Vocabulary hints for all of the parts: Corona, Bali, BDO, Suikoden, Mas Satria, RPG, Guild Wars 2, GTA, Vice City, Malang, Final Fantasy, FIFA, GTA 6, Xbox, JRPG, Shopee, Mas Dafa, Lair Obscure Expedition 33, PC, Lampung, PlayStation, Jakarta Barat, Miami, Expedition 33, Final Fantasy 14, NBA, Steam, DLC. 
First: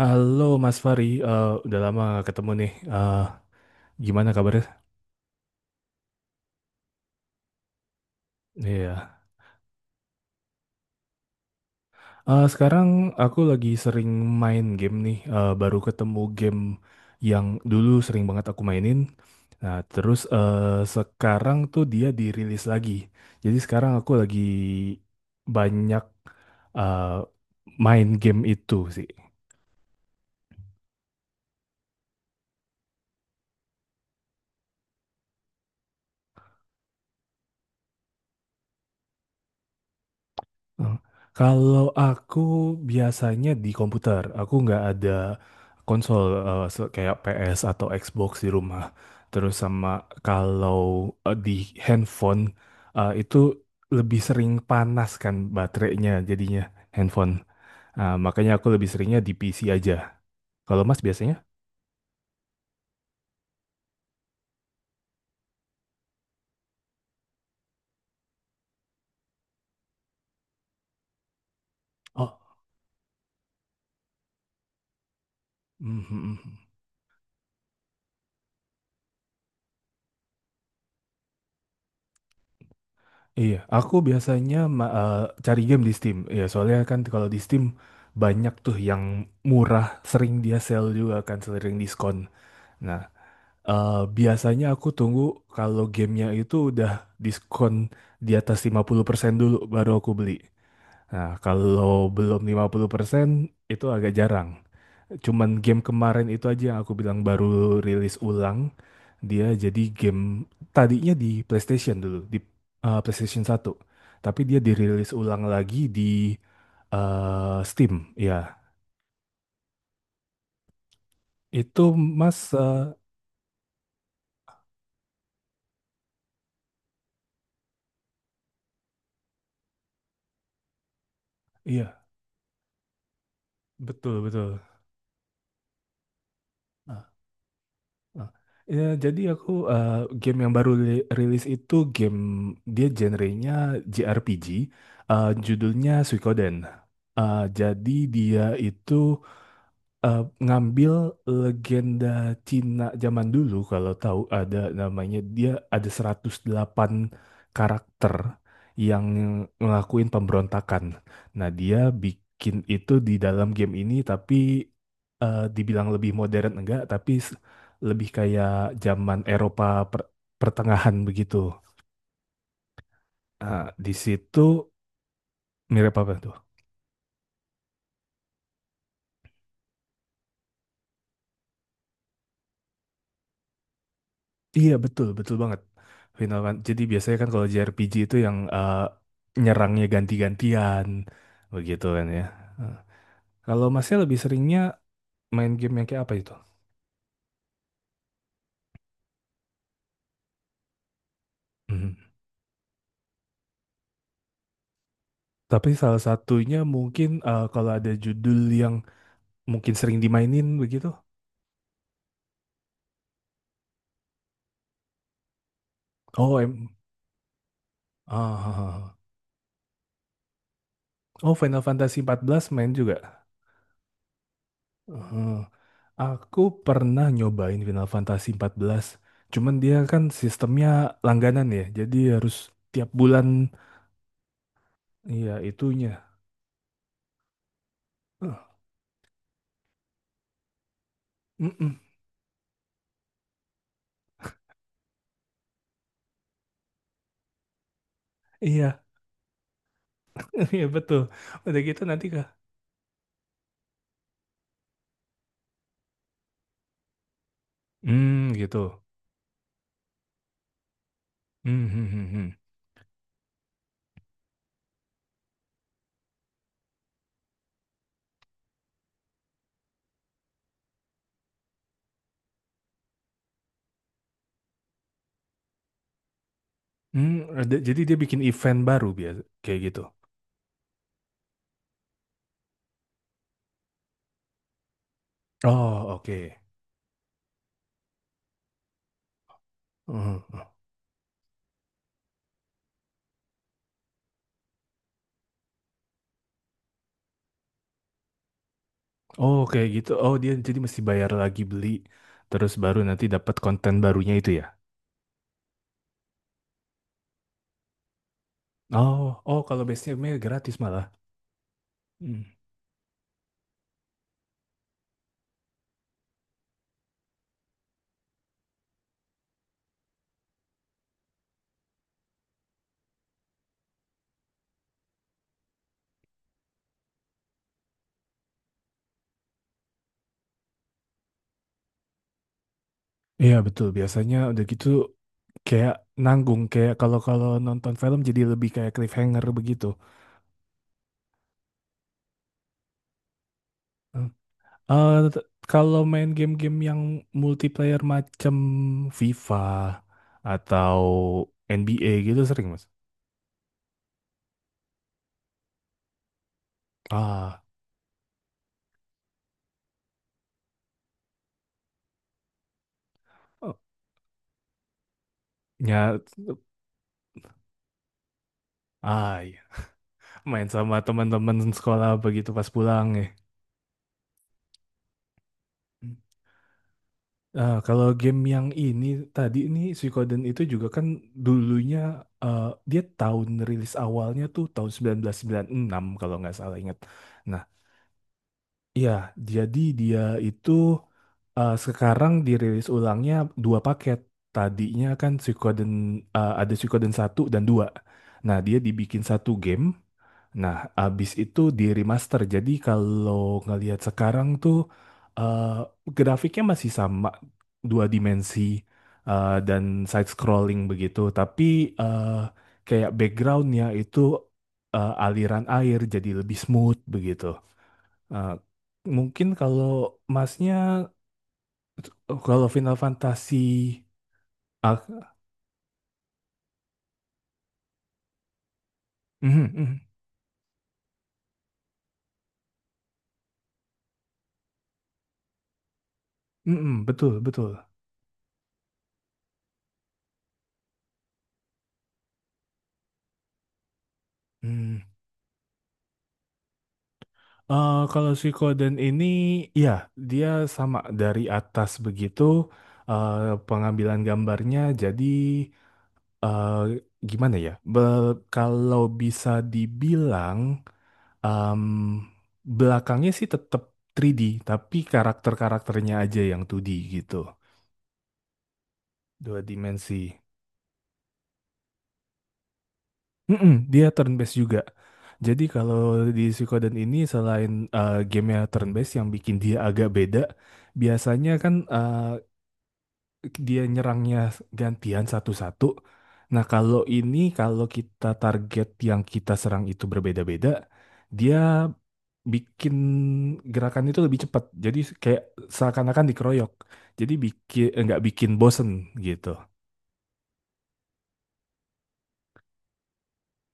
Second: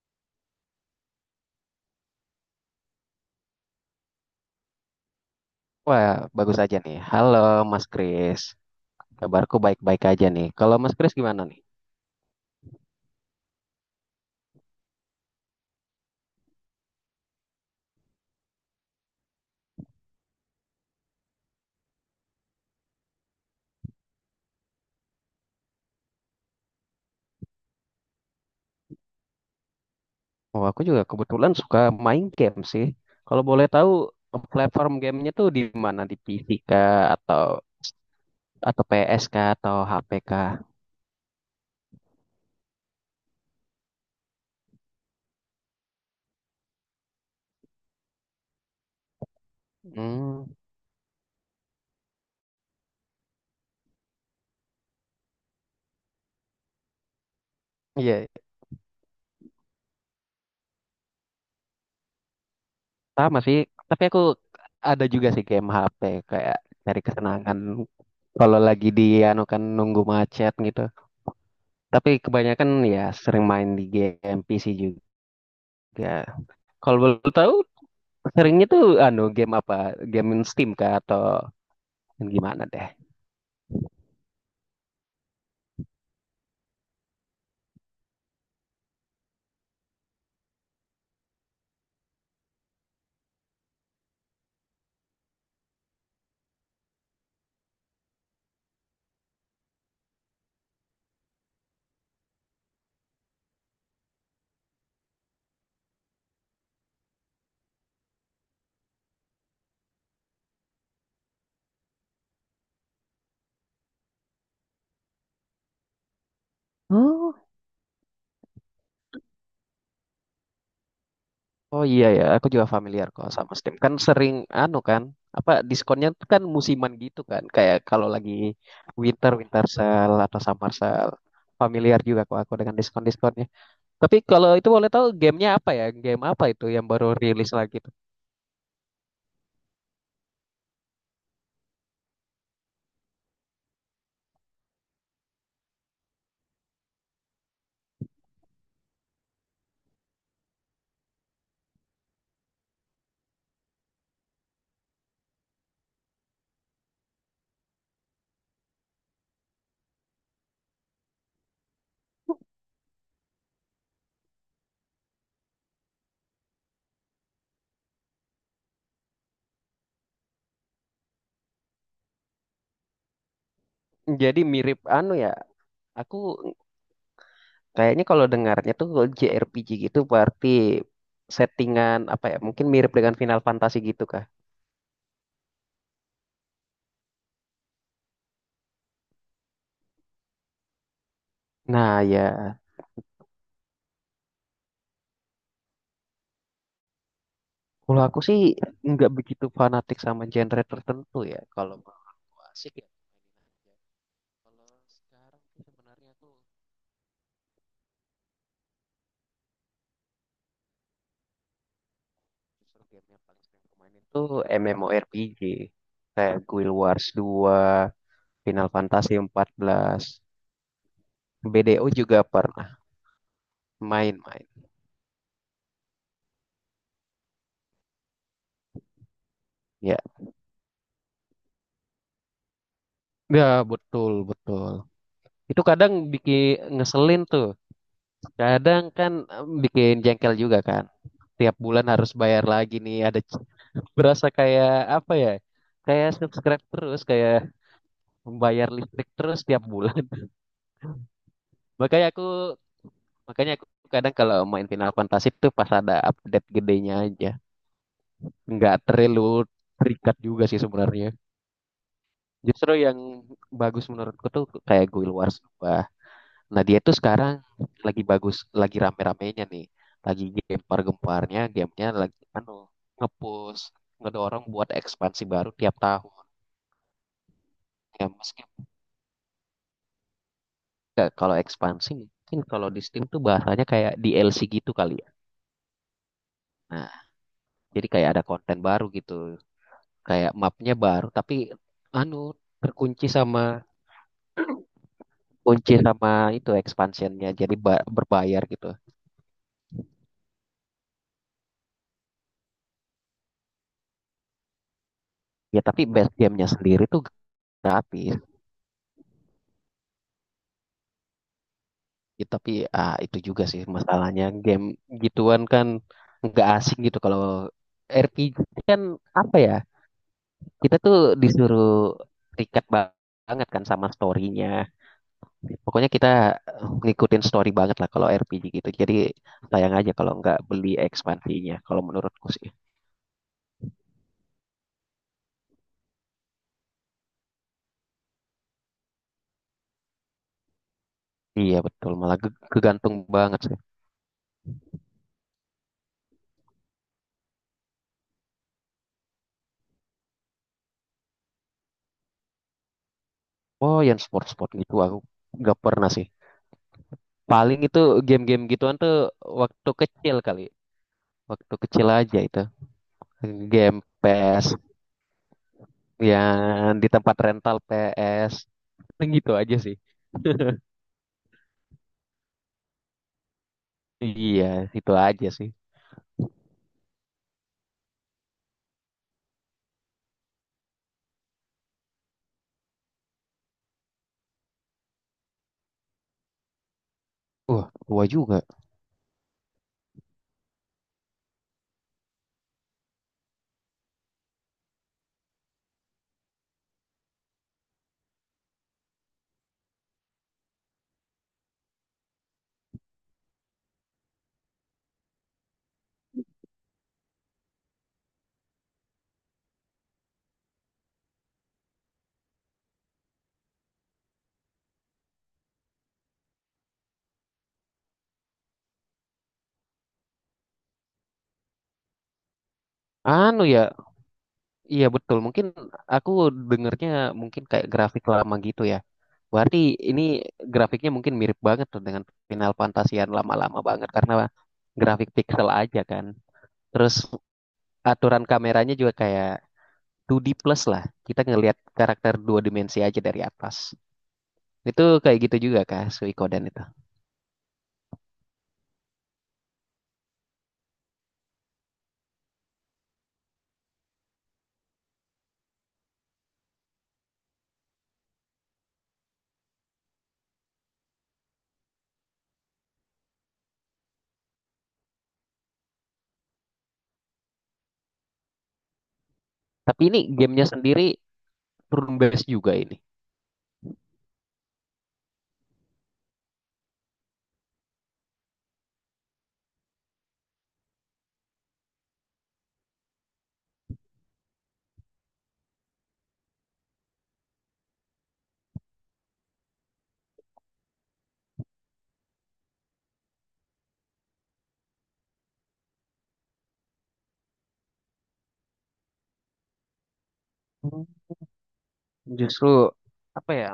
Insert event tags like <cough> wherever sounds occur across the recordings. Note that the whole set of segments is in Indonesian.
Halo Mas Fari, udah lama gak ketemu nih. Gimana kabarnya? Wah, bagus aja nih. Halo, Mas Kris. Iya. Kabarku baik-baik aja nih. Kalau Mas Kris gimana nih? Sekarang aku lagi sering main game nih. Baru ketemu game yang dulu sering banget aku mainin. Nah, terus sekarang tuh dia dirilis lagi. Jadi sekarang aku lagi banyak eh, main game itu sih. Oh, aku juga kebetulan suka main game sih. Kalau boleh tahu, platform gamenya tuh di mana? Di P C kah? Atau P S kah? Atau H P kah? Oh, Kalau aku biasanya di komputer, aku nggak ada konsol kayak PS atau Xbox di rumah. Terus sama Hmm, kalau di handphone itu lebih sering panas kan baterainya jadinya handphone. Iya, Makanya aku lebih seringnya di PC aja. Kalau Mas biasanya? sama sih. Tapi aku ada juga sih game H P kayak cari kesenangan kalau lagi di anu kan nunggu macet gitu. Tapi Oh, kebanyakan ya sering main di game P C juga. mhm. Kalau boleh tahu, seringnya tuh anu game apa? Game Steam kah atau yang gimana deh? Iya, aku biasanya cari game di Steam. Ya, soalnya kan kalau di Steam banyak tuh yang murah, sering dia sale juga kan, sering diskon. Nah, biasanya aku tunggu kalau gamenya itu udah diskon di atas 50% dulu baru aku beli. Nah, kalau belum 50% itu agak jarang. Cuman game kemarin itu aja yang aku bilang baru rilis ulang. Dia jadi game tadinya di PlayStation dulu, di PlayStation satu. Tapi dia dirilis ulang lagi di Oh. Steam, ya. Itu Oh iya ya, Mas aku juga familiar kok sama Steam. Kan sering anu kan, apa diskonnya tuh kan musiman gitu kan. Kayak kalau lagi winter, winter sale atau summer sale. Familiar iya, juga kok aku dengan diskon-diskonnya. Tapi betul kalau betul. itu boleh tahu gamenya apa ya? Game apa itu yang Ah, baru rilis lagi tuh? ah. Ya, jadi aku game yang baru rilis itu game dia genrenya JRPG, judulnya Suikoden. Jadi dia itu ngambil legenda Cina zaman dulu, kalau tahu ada namanya, dia ada 108 karakter yang ngelakuin pemberontakan. Nah, dia bikin itu di dalam game ini, tapi dibilang lebih modern enggak, tapi lebih kayak zaman Eropa per- pertengahan begitu. Nah, di Jadi situ mirip anu ya, mirip apa aku tuh? kayaknya kalau dengarnya tuh kalau JRPG gitu berarti settingan apa ya? Mungkin mirip dengan Final Fantasy gitu kah? Iya betul betul banget. Jadi biasanya kan kalau JRPG itu yang nyerangnya ganti-gantian begitu Nah kan ya, ya. Eh, Kalau masnya lebih seringnya main game yang kayak apa itu? kalau aku sih nggak begitu fanatik sama genre tertentu ya. Kalau Mhm. menurut aku asik ya mainin aja. Kalau sekarang sih Tapi salah sebenarnya aku satunya mungkin kalau ada judul yang mungkin sering dimainin begitu. justru game yang paling sering aku mainin tuh MMORPG kayak Oh, em, Guild Wars 2, ah, ah, Final ah. Fantasy 14, Oh, Final BDO Fantasy juga empat belas pernah main juga. main-main. Eh, aku pernah nyobain Final Fantasy 14. Cuman dia Ya, kan sistemnya langganan ya. Jadi harus tiap bulan. ya, betul, betul. Iya, Itu kadang itunya. bikin ngeselin tuh. Eh, Kadang kan bikin jengkel juga kan. Tiap mm-mm. bulan harus bayar lagi nih. Berasa kayak apa ya? Kayak subscribe terus, kayak membayar Iya, listrik terus tiap bulan. <laughs> <laughs> iya betul. Udah gitu nanti Makanya aku kah? makanya aku kadang kalau main Final Fantasy tuh pas ada update gedenya aja. Hmm, Nggak gitu. terlalu terikat juga sih sebenarnya. Hmm, hmm, hmm, hmm. Justru yang bagus menurutku tuh kayak Guild Wars 2. Nah, dia tuh sekarang lagi bagus, lagi rame-ramenya nih. Lagi gempar-gemparnya, gamenya lagi anu, ngepush ngedorong buat ekspansi baru tiap tahun. Hmm, ada- jadi dia Ya, bikin event meskipun baru biasa kayak gitu. Kalau ekspansi mungkin kalau di Steam tuh bahasanya kayak DLC gitu kali ya. Oh, oke. Nah, jadi kayak ada konten baru gitu. Hmm, hmm, Kayak hmm. mapnya baru, tapi anu terkunci sama kunci sama itu expansionnya jadi berbayar gitu. Oh, kayak gitu. Oh, dia jadi mesti bayar lagi beli terus baru nanti dapat konten barunya itu ya. Ya tapi base gamenya sendiri tuh gratis. Oh, oh kalau base nya gratis malah. Hmm. Ya, tapi itu juga sih masalahnya game gituan kan nggak asing gitu kalau RPG kan apa ya kita tuh disuruh terikat banget kan sama storynya, pokoknya kita ngikutin story banget lah kalau RPG gitu, jadi sayang aja kalau nggak beli ekspansinya kalau menurutku sih. Iya, betul. Biasanya udah gitu kayak nanggung, kayak kalau kalau nonton film jadi lebih kayak cliffhanger begitu. Iya betul, malah kegantung banget sih. Hmm. Eh, t- kalau main game-game yang multiplayer macam FIFA atau NBA gitu sering, Mas. Oh, yang sport-sport gitu aku nggak pernah sih. Ah, Paling itu game-game gituan tuh waktu kecil, kali waktu kecil aja, itu eh, game PS ya, yang di tempat rental PS ah, gitu iya. aja sih. Main <laughs> sama teman-teman sekolah begitu pas pulang ya. Iya, itu aja sih. Kalau game yang ini tadi ini Suikoden itu juga kan dulunya eh, dia tahun rilis awalnya tuh tahun 1996 kalau nggak salah ingat. Nah, Wah, tua juga. iya, jadi dia itu sekarang dirilis ulangnya dua paket. Tadinya kan Suikoden ada Suikoden satu dan dua. Nah, dia dibikin satu game. Nah, abis itu di remaster. Jadi kalau ngelihat sekarang tuh eh, grafiknya masih sama, dua dimensi dan side scrolling begitu, tapi eh, kayak backgroundnya itu aliran air jadi lebih smooth begitu. Eh, mungkin kalau masnya kalau Final Fantasy Anu ya, iya ah, betul mungkin. Aku dengernya mungkin kayak grafik lama gitu ya, mhm, berarti mhm, ini grafiknya mungkin mirip banget tuh dengan Final Fantasy yang lama-lama banget karena grafik pixel aja kan. mhm, Terus betul betul. aturan kameranya juga kayak 2D plus lah, kita ngelihat karakter dua dimensi aja dari atas. Hmm. Itu kayak gitu juga kah Suikoden itu? Kalau Suikoden ini ya dia sama dari atas begitu eh, pengambilan gambarnya, jadi eh, gimana ya? Kalau bisa dibilang em, belakangnya sih tetap tiga d, tapi karakter-karakternya aja yang 2D gitu. Dua Tapi ini dimensi. gamenya sendiri turn based juga ini. Mm-mm, dia turn based juga. Jadi kalau di Suikoden ini selain gamenya turn based yang bikin dia agak beda, biasanya kan dia nyerangnya gantian satu-satu. Nah kalau ini kalau kita target yang kita serang itu berbeda-beda, dia bikin gerakan itu lebih cepat. Jadi kayak seakan-akan dikeroyok. Jadi bikin nggak bikin bosen gitu. Hmm, Justru apa ya,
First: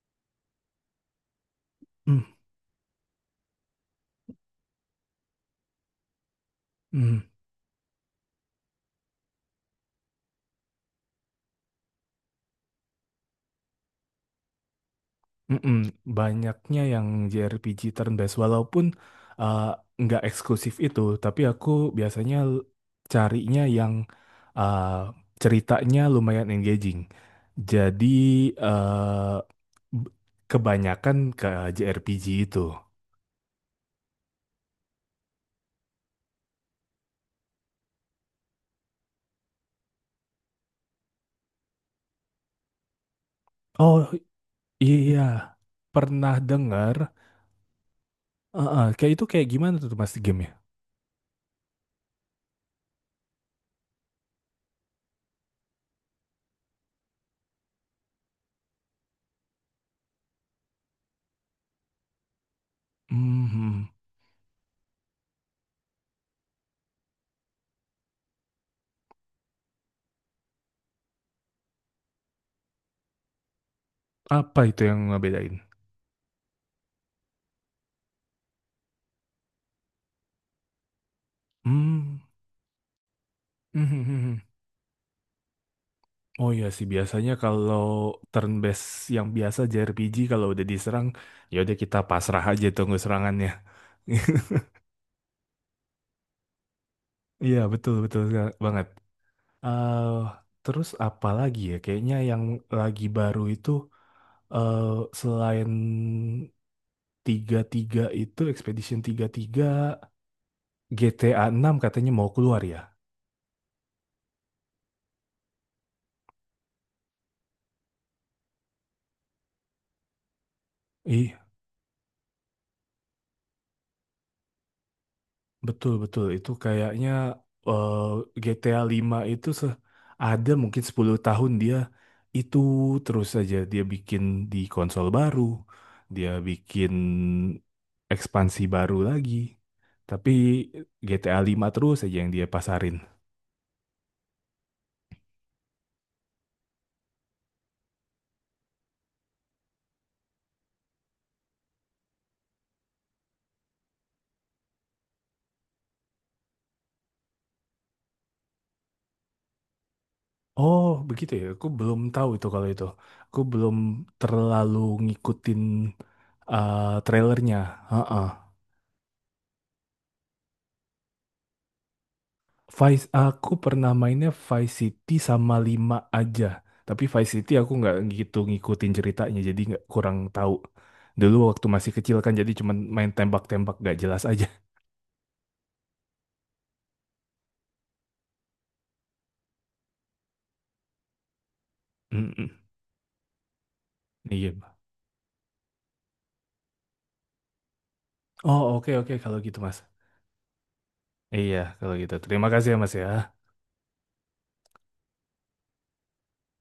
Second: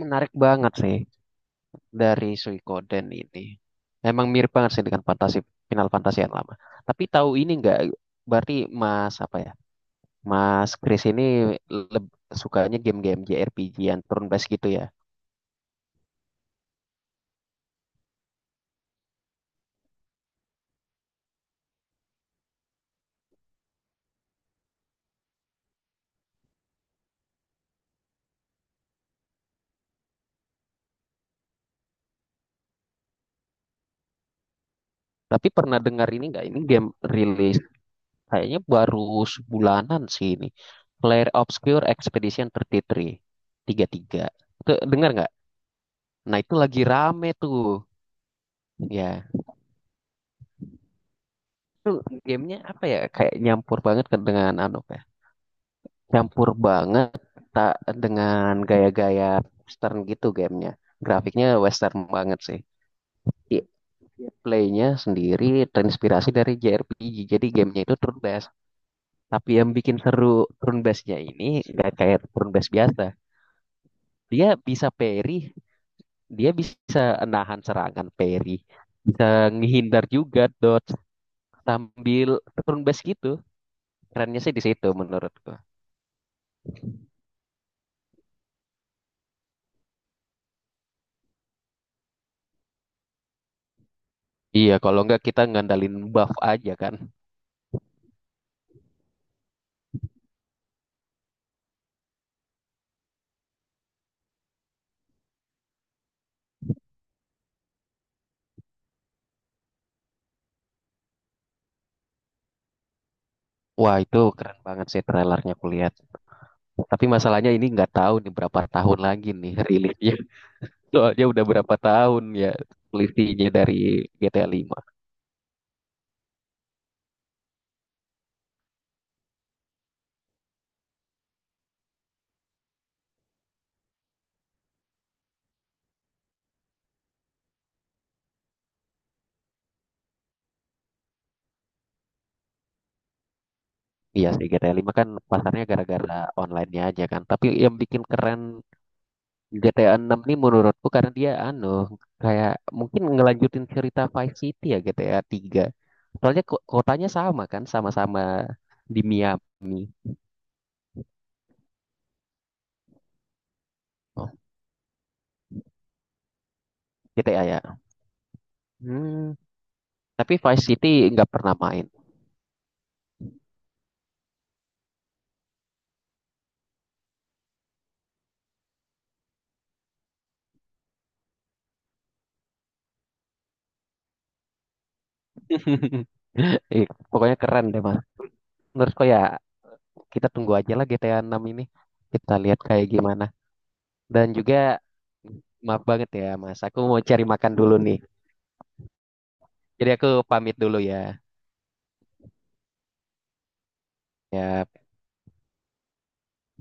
menarik banget sih. Dari Suikoden ini emang mirip banget sih dengan fantasi Final Fantasy yang lama. Tapi Hmm. tahu ini nggak? Berarti Mas apa ya? Mas Chris ini leb- sukanya game-game JRPG yang turn based gitu ya. Mm-mm, banyaknya yang JRPG turn-based, walaupun uh, nggak eksklusif itu, tapi aku biasanya carinya yang uh, ceritanya lumayan engaging. Jadi uh, b- kebanyakan ke JRPG itu. Tapi pernah dengar ini nggak? Ini game rilis kayaknya baru sebulanan sih ini. Lair Obscure Expedition 33. Tiga tiga puluh Oh tiga. Itu dengar iya, nggak? pernah Nah, itu lagi dengar. rame tuh. Uh-uh, kayak itu Ya, kayak gimana tuh mas game-nya? itu gamenya apa ya? Kayak nyampur banget ke dengan anu kan, campur banget tak dengan gaya-gaya western gitu gamenya. Grafiknya western banget sih. I- Mhm. Playnya sendiri terinspirasi dari JRPG. Jadi gamenya itu turn based. Tapi yang bikin seru turn based-nya ini nggak kayak turn based biasa. Dia Apa itu bisa yang parry, ngebedain? dia bisa nahan serangan parry, bisa ngehindar juga dodge Hmm. sambil turn based gitu. Kerennya <laughs> sih di situ menurutku. Oh iya sih biasanya kalau turn based yang biasa JRPG kalau udah diserang ya udah kita pasrah aja tunggu serangannya. <laughs> Iya, kalau nggak kita ngandalin buff aja kan. Iya betul betul banget. Eh, terus apa lagi ya? Kayaknya yang lagi baru itu eh selain tiga tiga itu Expedition 33, GTA 6 katanya mau keluar ya. Wah, itu keren banget sih trailernya aku lihat. Tapi masalahnya ini nggak tahu nih berapa tahun lagi nih rilisnya. <laughs> Soalnya Ih, udah berapa tahun ya selisihnya dari GTA 5. betul, betul. Itu kayaknya eh, GTA 5 itu ada mungkin 10 tahun dia itu terus saja dia bikin di konsol baru, dia bikin ekspansi baru lagi. Tapi GTA 5 terus saja yang dia pasarin. Iya sih, GTA 5 kan pasarnya gara-gara online-nya aja kan. Tapi yang bikin keren GTA 6 nih menurutku karena dia anu, kayak mungkin ngelanjutin cerita Vice City ya GTA 3. Soalnya kotanya sama kan, sama-sama di Miami. Oh, begitu ya. Aku belum tahu itu kalau itu. Aku belum Oh, terlalu ngikutin eh, GTA trailernya. ya. Heeh. Hmm, tapi Vice City nggak pernah main. Vice aku pernah mainnya Vice City sama 5 aja. Tapi Vice City aku nggak gitu ngikutin ceritanya, jadi nggak kurang tahu. Dulu waktu masih kecil kan jadi cuman main tembak-tembak nggak jelas aja. <laughs> Ih, pokoknya keren deh mas. Menurutku ya kita tunggu aja lah GTA 6 ini. <laughs> Kita Mm-mm. lihat kayak gimana. Dan Iya. Pak. juga maaf banget ya mas, aku mau cari makan dulu nih. Oh oke oke kalau gitu Mas. Jadi aku pamit dulu ya. Iya kalau gitu. Terima kasih ya Mas ya. Ya.